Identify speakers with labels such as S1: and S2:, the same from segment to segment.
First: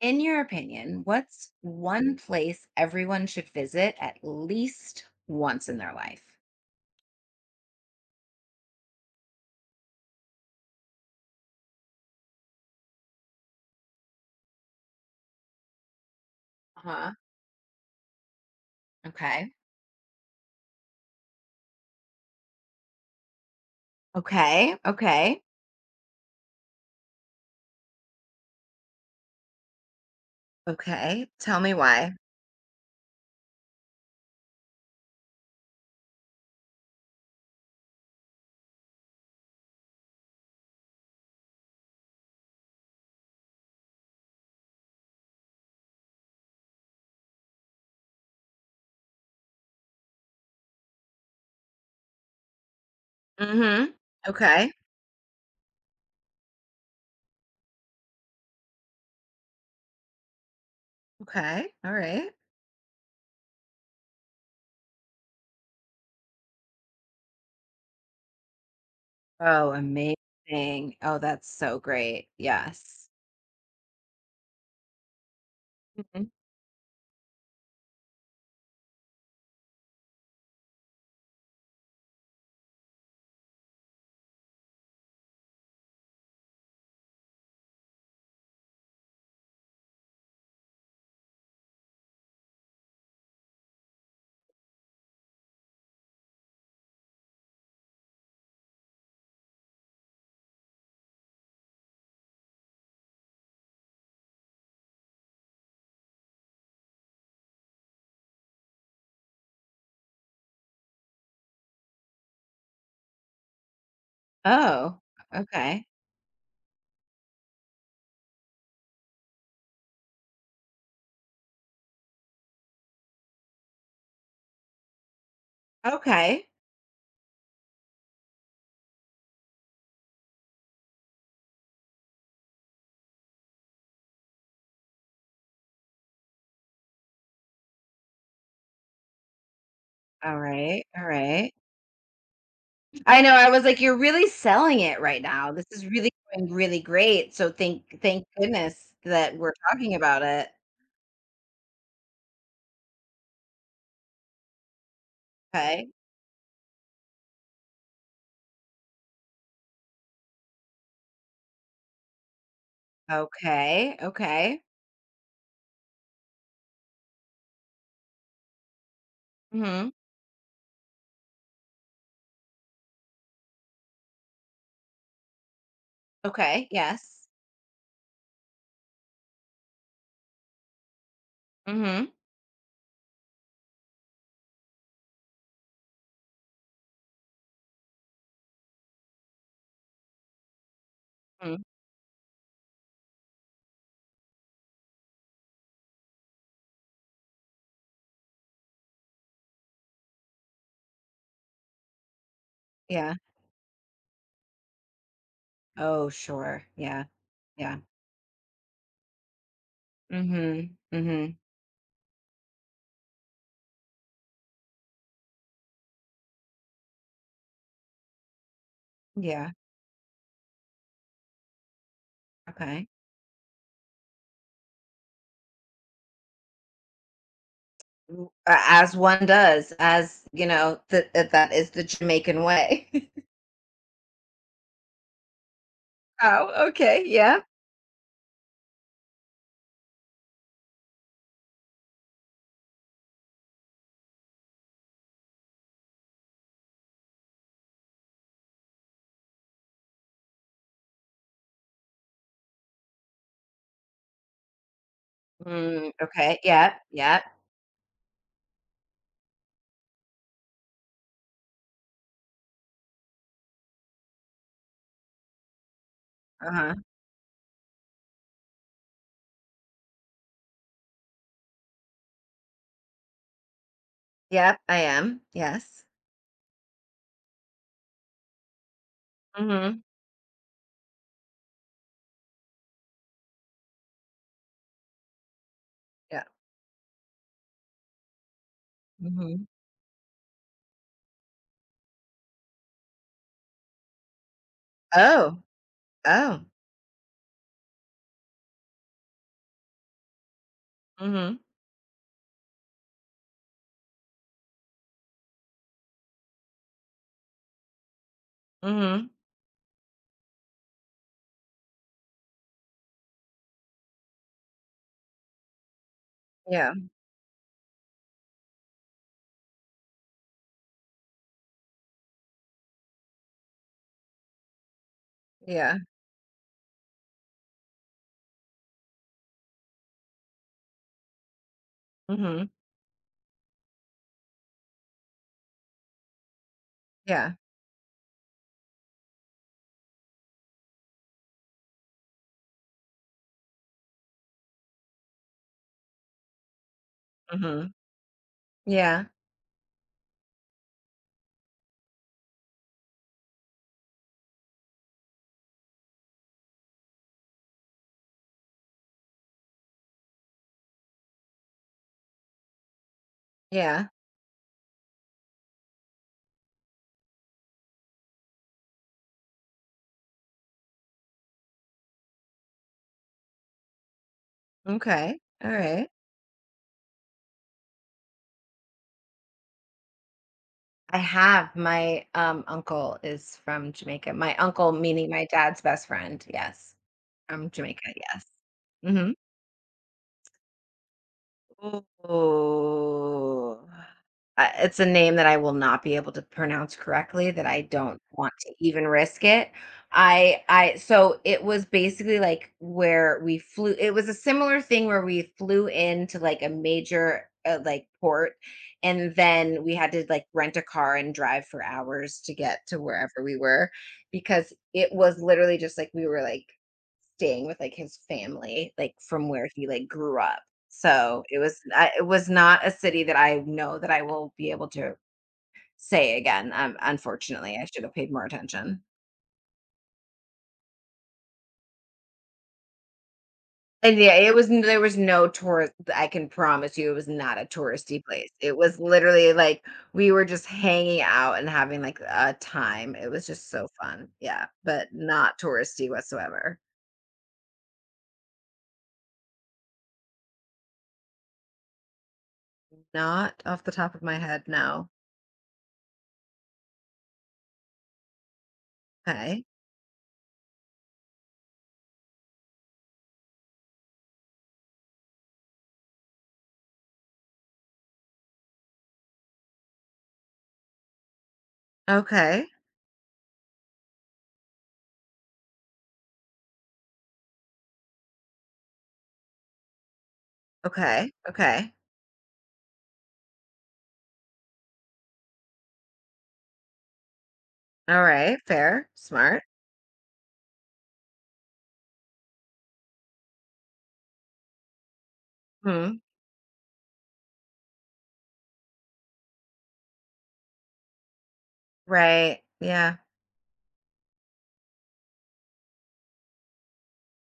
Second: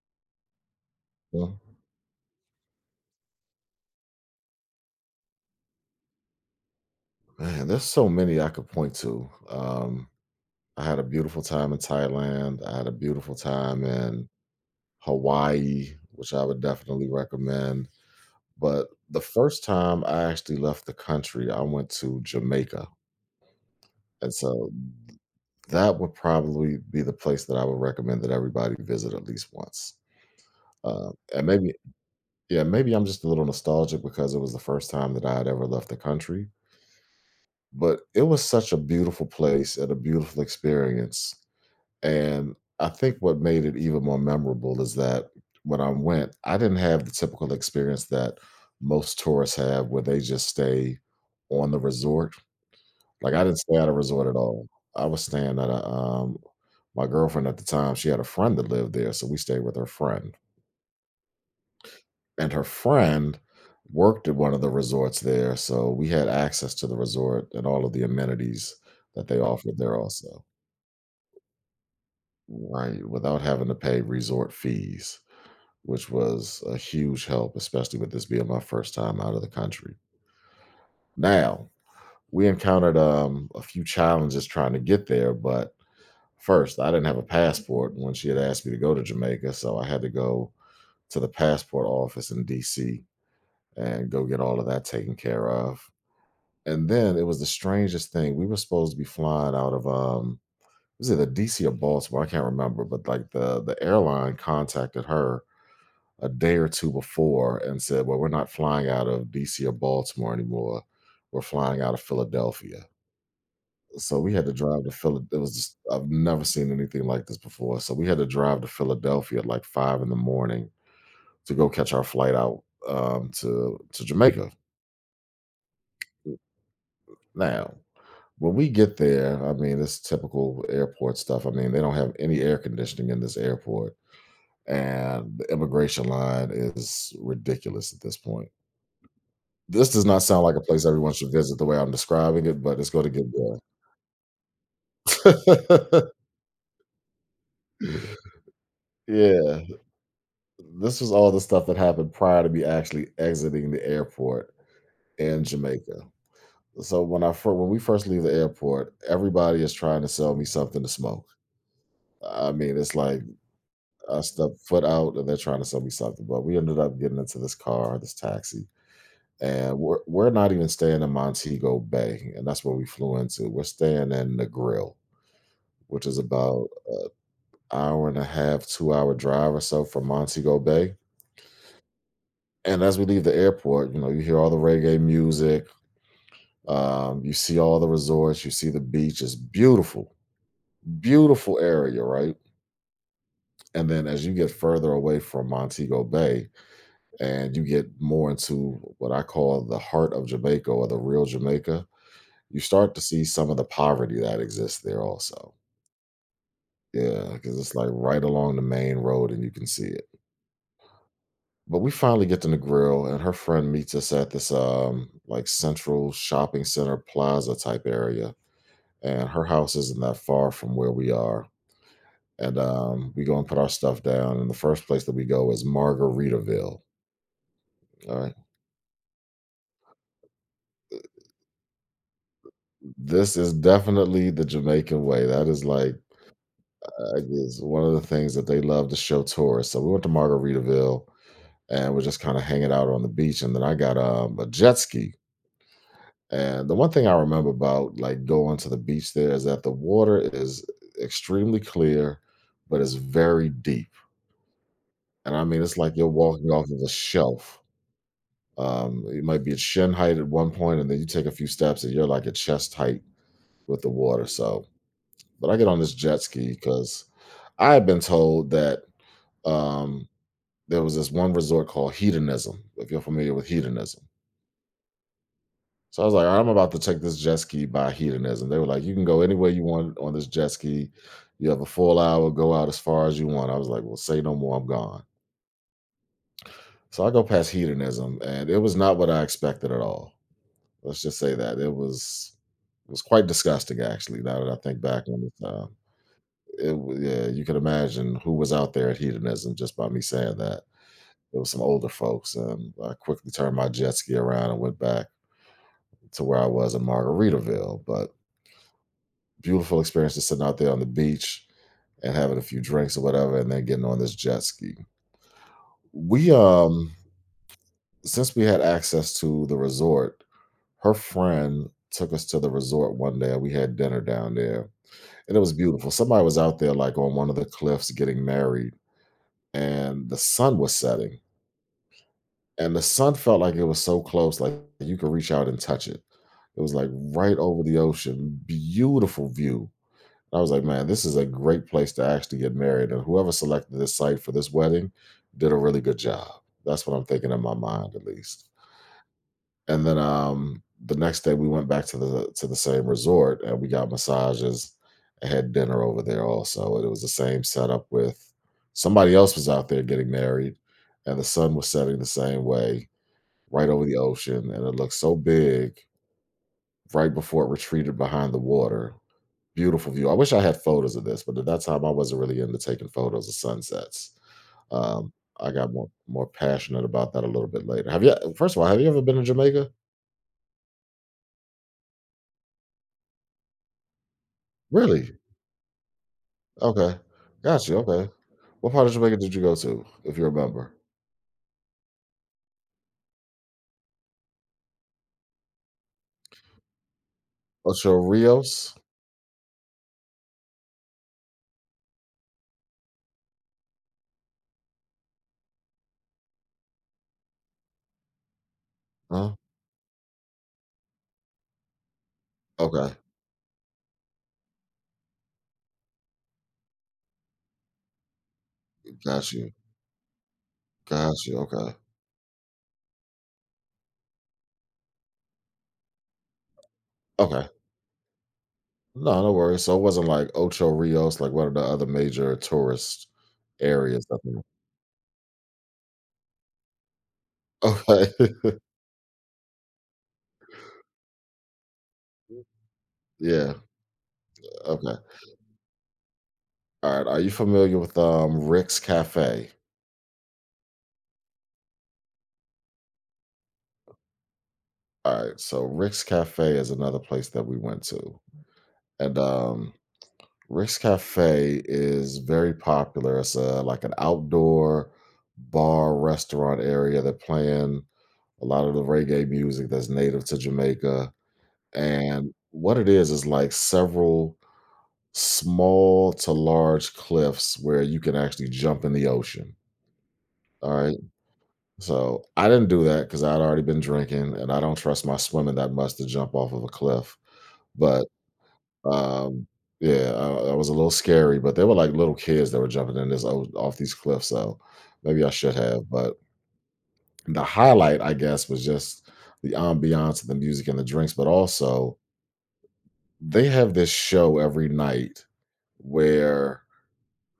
S1: In your opinion, what's
S2: Well,
S1: one place everyone should visit at least once in their life?
S2: man, there's so many I could point to. I had a beautiful time in Thailand. I had a beautiful time in Hawaii, which I would definitely
S1: Uh-huh.
S2: recommend. But the
S1: Okay.
S2: first time I actually left the country, I went to Jamaica. And so
S1: Okay. Okay.
S2: that would probably be the place that I would recommend that everybody visit at least once. Uh,
S1: Okay.
S2: and
S1: Tell me
S2: maybe,
S1: why.
S2: yeah, maybe I'm just a little nostalgic because it was the first time that I had ever left the country. But it was such a beautiful place and a beautiful experience, and I think what made it even more memorable is that when I went, I didn't have the typical experience that most tourists have where they just stay on the resort. Like, I didn't stay at
S1: Mm-hmm.
S2: a resort at all.
S1: Okay.
S2: I was staying at a. My girlfriend at the time, she had a friend that lived there, so we stayed with her friend
S1: Okay. All right.
S2: and her friend worked at one of the resorts there, so we had access to the resort and all of the amenities that they
S1: Oh,
S2: offered there also.
S1: amazing. Oh, that's so great. Yes.
S2: Right, without having to pay resort fees, which
S1: Mhm.
S2: was a huge help, especially with this being my first time out of the country. Now, we encountered a few challenges trying to get there, but first, I didn't have a passport when she had asked me to go to Jamaica, so I had to go to the passport office in DC and go get all of that taken care of. And then it was the strangest thing. We were supposed to be flying out of was it the DC or Baltimore? I can't remember, but like the airline contacted her a day or two before and said, "Well, we're not flying out of DC or Baltimore anymore. We're flying out of Philadelphia." So we had to drive to
S1: Oh,
S2: Philadelphia. It was just,
S1: okay.
S2: I've never seen anything like this before. So we had to drive to Philadelphia at like five in the morning to go catch our flight out to Jamaica.
S1: Okay.
S2: Now, when we get there, I mean, it's typical airport stuff. I mean, they don't have any air conditioning in this airport, and the immigration line is ridiculous at this point. This does not
S1: All
S2: sound like a
S1: right.
S2: place
S1: All
S2: everyone should
S1: right.
S2: visit the way I'm describing it, but it's going to
S1: I know,
S2: get
S1: I
S2: there.
S1: was like, "You're really selling it right now. This is really going really great, so thank goodness that we're
S2: Yeah,
S1: talking about it."
S2: this was all the stuff that happened prior to me actually exiting the airport in
S1: Okay.
S2: Jamaica. So when we first leave the airport, everybody is trying to sell me something to smoke. I mean, it's like
S1: Okay,
S2: I stepped
S1: okay.
S2: foot out and they're trying to sell me something. But we ended up getting into this car, this taxi, and
S1: Mhm.
S2: we're not even staying in Montego Bay. And that's where we flew into. We're staying in the grill, which is
S1: Okay,
S2: about an
S1: yes.
S2: hour and a half, 2 hour drive or so from Montego Bay.
S1: Mhm,
S2: And as we leave the airport, you know, you hear all the reggae music. You see all the resorts, you see the beach. It's beautiful, beautiful
S1: mm,
S2: area, right? And then as you get further away from Montego Bay, and you get more into what I call the heart of Jamaica or the real Jamaica, you start to
S1: yeah.
S2: see some of the poverty that exists there also.
S1: Oh, sure, yeah,
S2: Yeah, because it's
S1: yeah.
S2: like right along the main road and you can see it.
S1: Mhm, mhm,
S2: But we finally get to the grill and her friend meets us at this like central shopping center plaza type area. And her
S1: yeah,
S2: house isn't that far from where we are. And
S1: okay.
S2: um, we go and put our stuff down. And the first place that we go is Margaritaville. All
S1: W
S2: right,
S1: a as one does, as, you know, that is the Jamaican way.
S2: this is definitely the Jamaican way. That is like,
S1: Oh, okay,
S2: uh, it
S1: yeah.
S2: is one of the things that they love to show tourists. So we went to Margaritaville and we're just kind of hanging out on the beach. And then I got a jet ski. And the one thing I remember about like going to the beach there is that the water is extremely clear, but it's very deep. And I mean, it's
S1: Mm,
S2: like you're
S1: okay,
S2: walking off
S1: yeah,
S2: of a
S1: yeah,
S2: shelf. It might be at shin height at one point, and then you take a few steps and you're like at chest height with the water. So, but I get on this jet ski
S1: uh-huh.
S2: because I had been told that um, there was this one resort called Hedonism, if you're familiar with hedonism.
S1: Yep, I am, yes.
S2: So I was like, "All right, I'm about to take this jet ski by hedonism." They were like, you can go anywhere you
S1: Mhm.
S2: want on this jet ski. You have a full hour, go out as far as you want. I was like, well, say no more, I'm gone.
S1: Yeah.
S2: So I go past hedonism, and it was not what I
S1: Mhm.
S2: expected at all. Let's just say that it was quite disgusting, actually. Now that I think back on
S1: Oh.
S2: the time,
S1: Oh.
S2: yeah, you can imagine who was out there at hedonism just by me saying that.
S1: Mhm.
S2: There was some older folks, and I quickly turned my jet ski around and went back to where I was in Margaritaville. But
S1: Mhm.
S2: beautiful experience just sitting out there on the beach and having a few drinks or whatever, and then getting on this jet ski. We
S1: Yeah.
S2: Since we had access to the resort, her friend took us to the resort one day. And we had dinner down there, and it was
S1: Yeah.
S2: beautiful. Somebody was out there like on one of the cliffs getting married, and the sun was setting,
S1: Mhm.
S2: and the sun felt like it was so close, like you could reach out and touch it. It was like
S1: Yeah.
S2: right over the ocean, beautiful view. I was like, man, this is a great place to actually get married. And whoever selected this site for this wedding did a really good job. That's what I'm thinking in my
S1: Mhm.
S2: mind, at least.
S1: Yeah.
S2: And then the next day, we went back to the same resort and we got massages and had dinner over there also. And it was the same setup with somebody else was out there getting married, and the sun was setting the same way right over
S1: Yeah.
S2: the ocean, and it looked so big right before it retreated behind the water. Beautiful view. I wish I had photos of this, but at that time I wasn't really into taking photos of sunsets. Um,
S1: Okay. All
S2: I got
S1: right.
S2: more more passionate about that a little bit later. Have you first of all, Have you ever been to Jamaica?
S1: I have. My, uncle is from Jamaica. My uncle, meaning
S2: Really?
S1: my dad's best friend. Yes.
S2: Okay.
S1: From
S2: Got you.
S1: Jamaica.
S2: Okay.
S1: Yes.
S2: What part of
S1: Mhm.
S2: Jamaica did you go to, if you remember?
S1: Oh, I it's a name that I will not be able to pronounce correctly that I don't
S2: Ocho
S1: want to
S2: Rios?
S1: even risk it. I so it was basically like where we flew, it was a similar thing where we flew into like a major like port, and
S2: Huh?
S1: then we had to like rent a car and drive for hours to get to
S2: Okay.
S1: wherever we were, because it was literally just like we were like staying with, like, his family, like, from
S2: Got
S1: where
S2: you.
S1: he, like, grew up.
S2: Got
S1: So,
S2: you. Okay.
S1: it was not a city that I know that I will be able to say again,
S2: Okay.
S1: unfortunately, I should have paid more attention.
S2: No, no worries. So it wasn't like Ocho Rios, like one of the other major tourist
S1: And,
S2: areas.
S1: yeah,
S2: I
S1: it
S2: think.
S1: was there was no tourist, I can promise you it was not a touristy
S2: Okay.
S1: place. It was literally, like, we were just hanging out and having, like, a time. It was just
S2: Yeah.
S1: so fun. Yeah, but
S2: Okay.
S1: not touristy whatsoever.
S2: All right. Are you familiar with Rick's Cafe?
S1: Not off the top of my head, no.
S2: All right. So Rick's Cafe is another place that we went to, and
S1: Okay,
S2: Rick's Cafe is very popular. It's a, like an outdoor bar restaurant area. They're playing a lot of the reggae music that's native to Jamaica, and
S1: okay.
S2: what it is like several small to large cliffs where you can actually jump in the ocean. All right.
S1: Okay. Okay.
S2: So I didn't do that because I'd already been drinking, and I don't trust my swimming that much to jump off of a cliff. But
S1: Alright, fair, smart.
S2: um, yeah, I was a little scary. But they were like little kids that were jumping in off these cliffs. So maybe I should have.
S1: Mhm,
S2: But the highlight, I guess, was just the ambiance, the music, and the drinks. But also,
S1: right, yeah,
S2: they have this show every night where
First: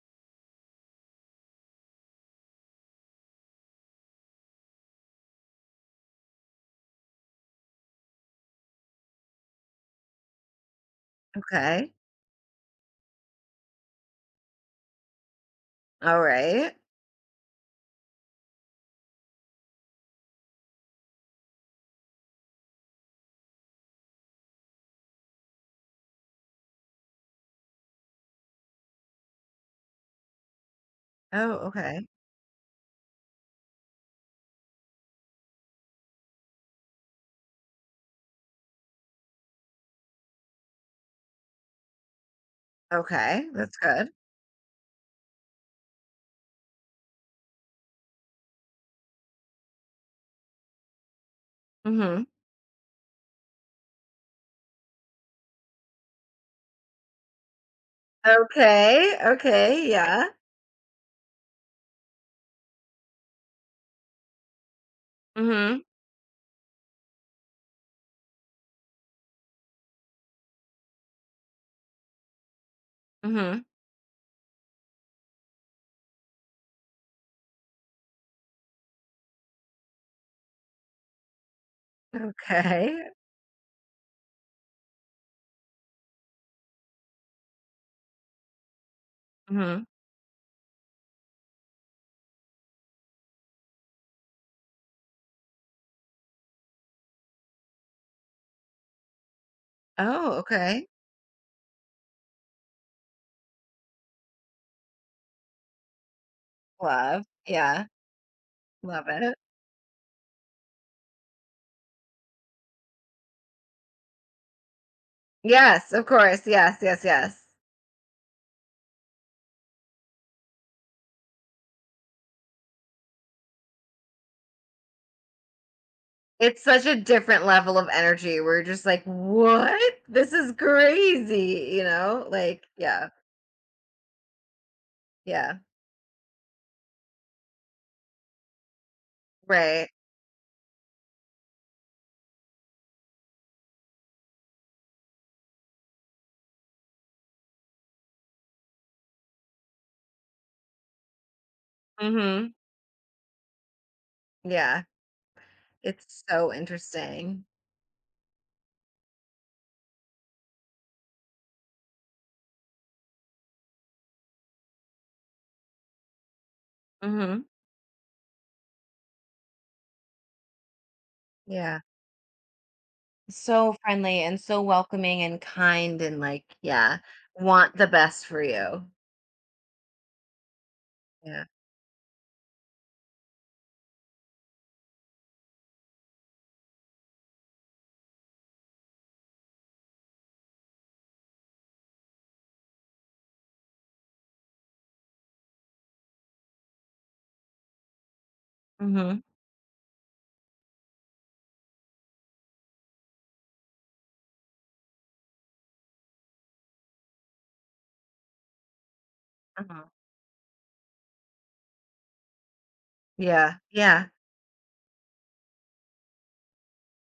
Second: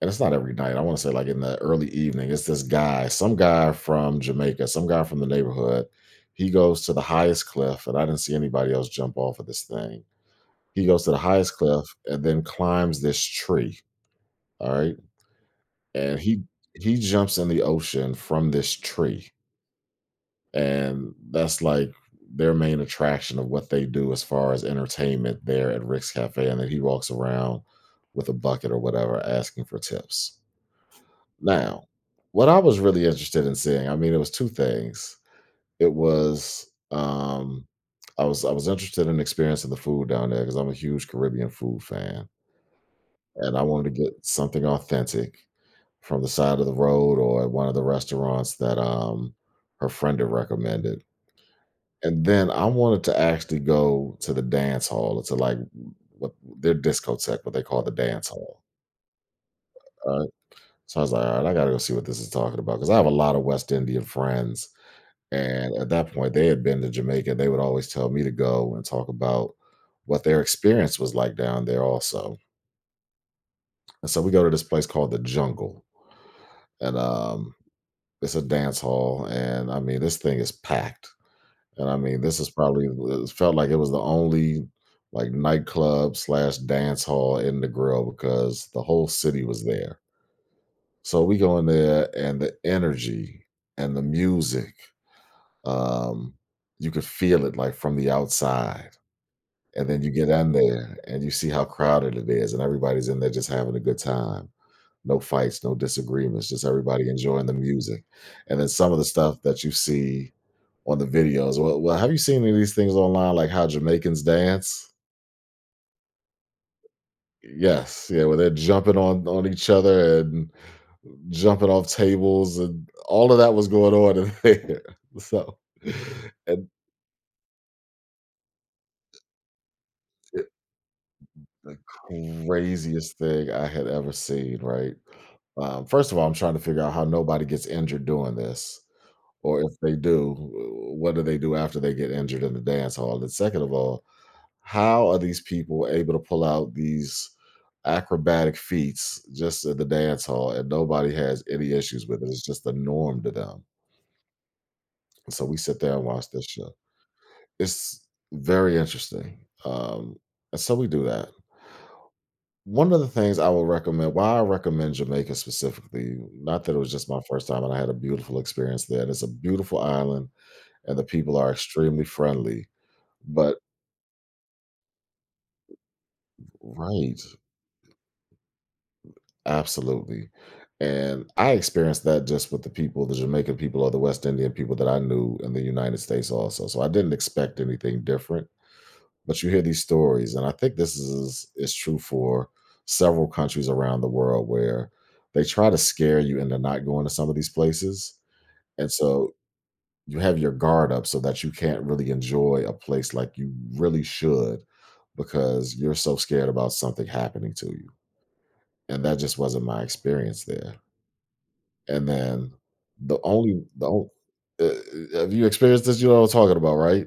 S2: and it's not every night. I want to say like in the early evening. It's this guy, some guy from Jamaica, some guy from the neighborhood. He goes to the highest cliff, and I didn't see anybody else jump off of this thing. He goes to the highest
S1: okay,
S2: cliff and then climbs this tree. All right, and
S1: alright.
S2: he jumps in the ocean from this tree, and that's like their main attraction of what they do as far as entertainment there at Rick's Cafe. And then he walks around with a bucket or whatever, asking for tips.
S1: Oh,
S2: Now,
S1: okay,
S2: what I was really interested in seeing, I mean, it was 2 things. It was, I was interested in experiencing the food down there because 'cause I'm a huge Caribbean food fan,
S1: okay,
S2: and I
S1: that's
S2: wanted to
S1: good.
S2: get something authentic from the side of the road or at one of the restaurants that, her friend had recommended. And
S1: Mhm.
S2: then I wanted to actually go to the dance hall, to, like, what their discotheque, what they call the dance hall,
S1: Okay, okay, yeah.
S2: alright? So I was like, "Alright, I gotta go see what this is talking about because I have a lot of West Indian friends." And
S1: Mhm,
S2: at that point, they had been to Jamaica. They would always tell me to go, and talk about what their experience was like down there, also.
S1: mhm,
S2: And so we go to this place called the Jungle, and it's a dance hall. And I mean, this thing is packed. And I mean, this is probably—
S1: okay,
S2: it felt like it was the only like nightclub slash dance hall in the grill because the whole city was
S1: mhm.
S2: there. So we go in there, and the energy and the music, um, you could feel it like from the outside. And then you get
S1: Oh,
S2: in
S1: okay,
S2: there and you see how crowded it is, and everybody's in there just having a good time. No fights, no disagreements, just everybody
S1: love,
S2: enjoying the
S1: yeah,
S2: music. And then some of
S1: love
S2: the
S1: it.
S2: stuff that you see on the videos. Well, have you seen any of these things online, like how Jamaicans dance?
S1: Yes, of course, yes, yes, yes.
S2: Yes, yeah, where they're jumping on each other and jumping off tables, and all of that was going on in there. So,
S1: It's
S2: and
S1: such a different level of energy, we're just like, "What? This is crazy,"
S2: the
S1: you know, like, yeah,
S2: craziest thing I had ever seen, right?
S1: yeah,
S2: First of all, I'm trying to figure out how nobody gets injured doing this, or if
S1: right,
S2: they do, what do they do after they get injured in the dance hall? And second of all, how are these people able to pull out these acrobatic feats just at the dance hall and nobody has any issues with it? It's
S1: mhm,
S2: just the norm to them.
S1: yeah.
S2: So we sit there
S1: It's
S2: and watch this
S1: so
S2: show.
S1: interesting.
S2: It's very interesting. Um, and so we do that. One of the things I will recommend— why I recommend Jamaica specifically, not that it was just my
S1: Mhm.
S2: first time and I had a beautiful experience there, and it's a beautiful island and the people are
S1: Yeah.
S2: extremely friendly, but—
S1: So friendly and so welcoming and kind and like, yeah,
S2: right,
S1: want the best for you.
S2: absolutely, and
S1: Yeah.
S2: I experienced that just with the people, the Jamaican people or the West Indian people that I knew in the United States also, so I didn't expect anything different, but you hear these stories, and I think this is true for several countries around the world where they try to scare you into not going to some of these places. And
S1: Mhm.
S2: so you have your guard up so that you can't really enjoy a place like you really should because you're so scared about something happening to you. And that just wasn't
S1: Uh-huh.
S2: my experience there. And then the
S1: Yeah.
S2: only the
S1: Yeah.
S2: on- uh, have you experienced this? You know what I'm talking about, right?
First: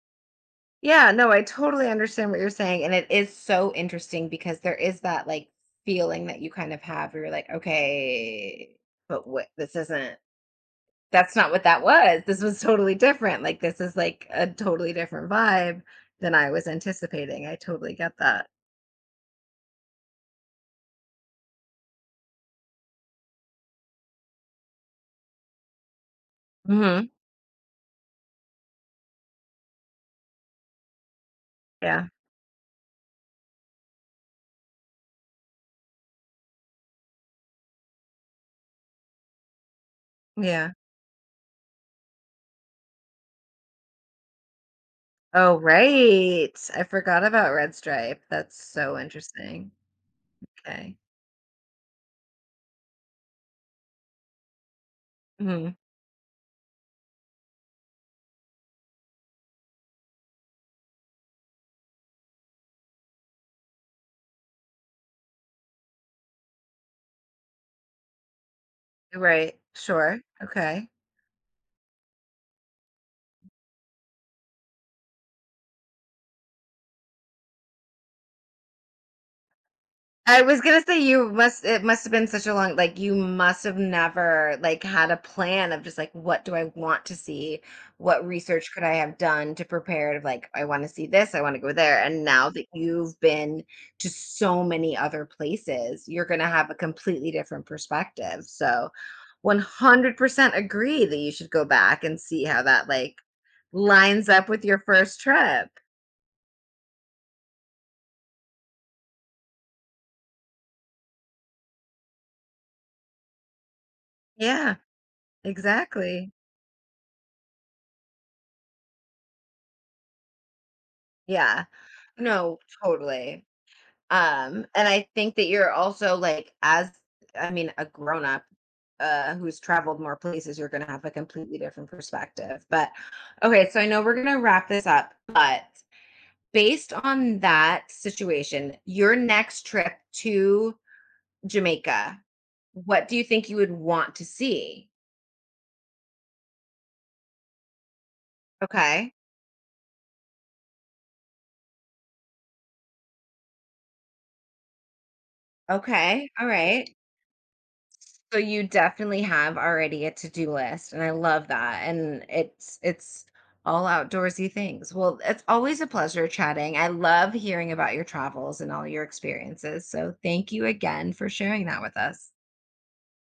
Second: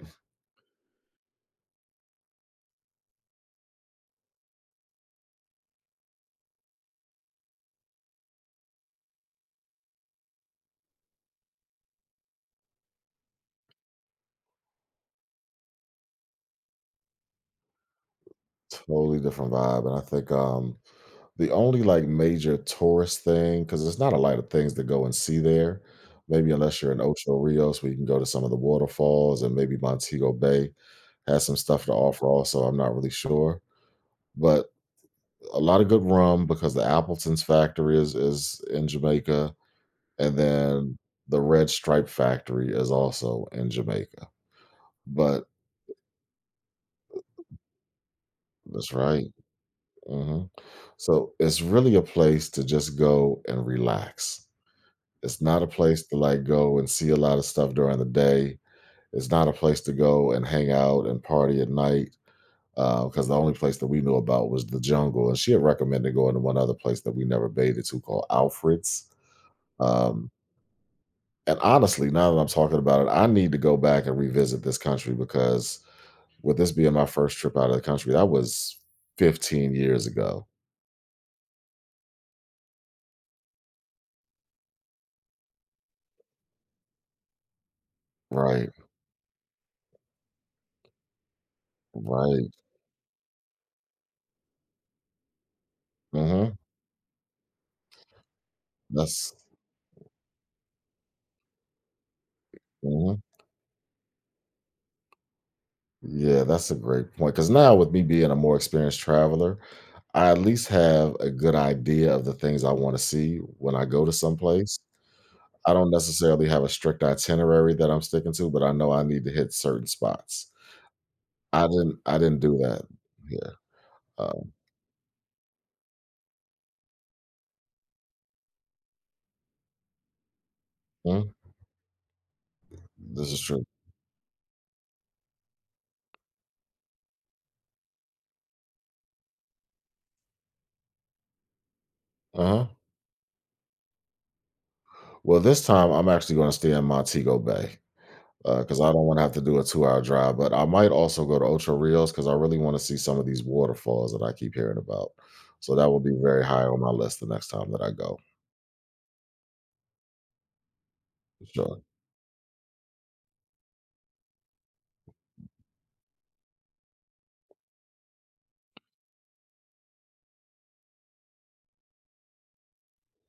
S1: Yeah. No, I totally understand what you're saying. And it is so interesting because there is that like feeling that you kind of have where you're like, okay, but what this isn't that's not what that was. This was totally different. Like this is like a totally different vibe than I was anticipating. I totally get that.
S2: Totally different vibe. And I think the only like major tourist thing, because there's not a lot of things to go and see there. Maybe unless you're in
S1: Mhm.
S2: Ocho Rios, where you can go to some of the waterfalls, and maybe Montego Bay has some stuff to
S1: Yeah,
S2: offer. Also, I'm not really sure, but a lot of good rum because the Appleton's factory is in Jamaica, and
S1: yeah.
S2: then the Red Stripe factory is also in Jamaica. But
S1: Oh, right. I forgot about Red Stripe. That's
S2: that's
S1: so
S2: right.
S1: interesting.
S2: hmm
S1: Okay.
S2: So it's really a place to just go and relax. It's not a
S1: Mhm.
S2: place to like go and see a lot of stuff during the day. It's not a place to go and hang out and party at night. Because the only place that we knew about was the Jungle, and she had recommended going to one other place that we never bathed to, called Alfred's.
S1: Right. Sure.
S2: Um,
S1: Okay.
S2: and honestly, now that I'm talking about it, I need to go back and revisit this country because with this being my first trip out of the country, that was 15 years
S1: I
S2: ago.
S1: was gonna say you must, it must have been such a long, like you must have never like had a plan of just like, what do I want to see? What
S2: Right,
S1: research could I have done to prepare to like, I want to see this, I want to go there. And
S2: right.
S1: now that you've been to so many other places, you're gonna
S2: Hmm.
S1: have a completely different perspective. So
S2: That's—
S1: 100% agree that you should go back and see how that like
S2: mhm.
S1: lines up with your first trip.
S2: Yeah, that's a great point. Because now, with me being a more experienced traveler, I at least have a good idea of the things I want to see when I go to
S1: Yeah,
S2: someplace. I don't
S1: exactly.
S2: necessarily have a strict itinerary that I'm sticking to, but I know I need to hit certain spots.
S1: Yeah.
S2: I didn't do
S1: No,
S2: that
S1: totally.
S2: here. Uh,
S1: And I think that you're also like, as I mean, a grown up who's traveled more places, you're gonna have a
S2: mhm.
S1: completely different perspective. But
S2: This is true.
S1: okay, so I know we're gonna wrap this up, but based on that situation, your next trip to Jamaica,
S2: Uh huh.
S1: what do you think you would want to see?
S2: Well, this time I'm actually going to stay in Montego Bay, because I don't
S1: Okay.
S2: want to have to do a 2 hour drive. But I might also go to Ocho Rios because I really want to see some of these waterfalls that I keep hearing about. So that will be
S1: Okay.
S2: very
S1: All
S2: high on
S1: right.
S2: my list the next time that I go.
S1: So you definitely have already a to-do list, and I
S2: For
S1: love
S2: sure.
S1: that. And it's all outdoorsy things. Well, it's always a pleasure chatting. I love hearing about your travels and all your experiences. So thank you again for sharing that with us.